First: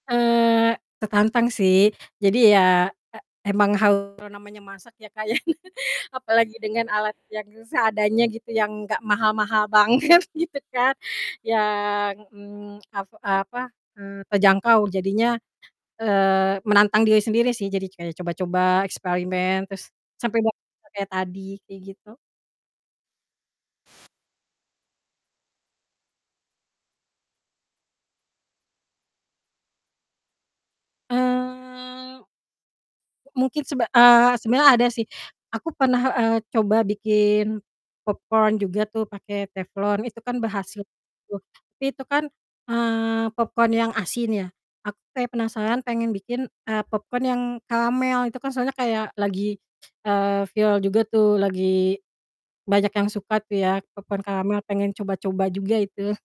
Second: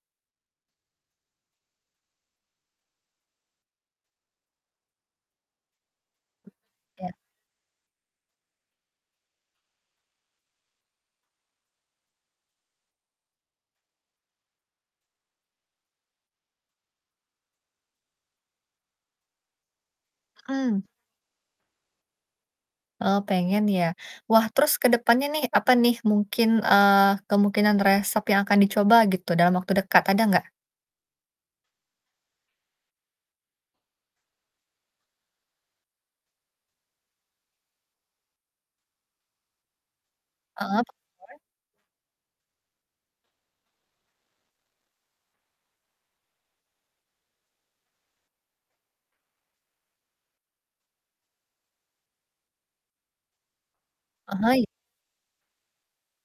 Eee, tertantang sih, jadi ya, eee, emang harus, eee, namanya masak ya, Kak, ya, apalagi dengan alat Ya. yang seadanya gitu, yang gak mahal-mahal banget, gitu kan, yang, mmm, ap apa, eee, terjangkau jadinya, eee, menantang diri sendiri sih, jadi kayak coba-coba, eksperimen, terus sampai dapat Mhm. kayak tadi, kayak gitu. Oh, pengen ya? Wah, terus ke depannya nih, apa nih, mungkin, eee, kemungkinan resep yang akan dicoba, gitu, dalam waktu dekat, ada nggak? Eee, mungkin sebe eee, sebenernya ada sih. Aku pernah, eee, coba bikin popcorn juga tuh pakai teflon, itu kan berhasil Heeh, popcorn. tuh. Tapi itu kan, eee, popcorn yang asin ya, aku kayak penasaran pengen bikin, eee, popcorn yang karamel, itu kan soalnya kayak lagi, eee, viral juga tuh, lagi banyak yang suka tuh ya, popcorn karamel, Ahay. pengen coba-coba juga itu.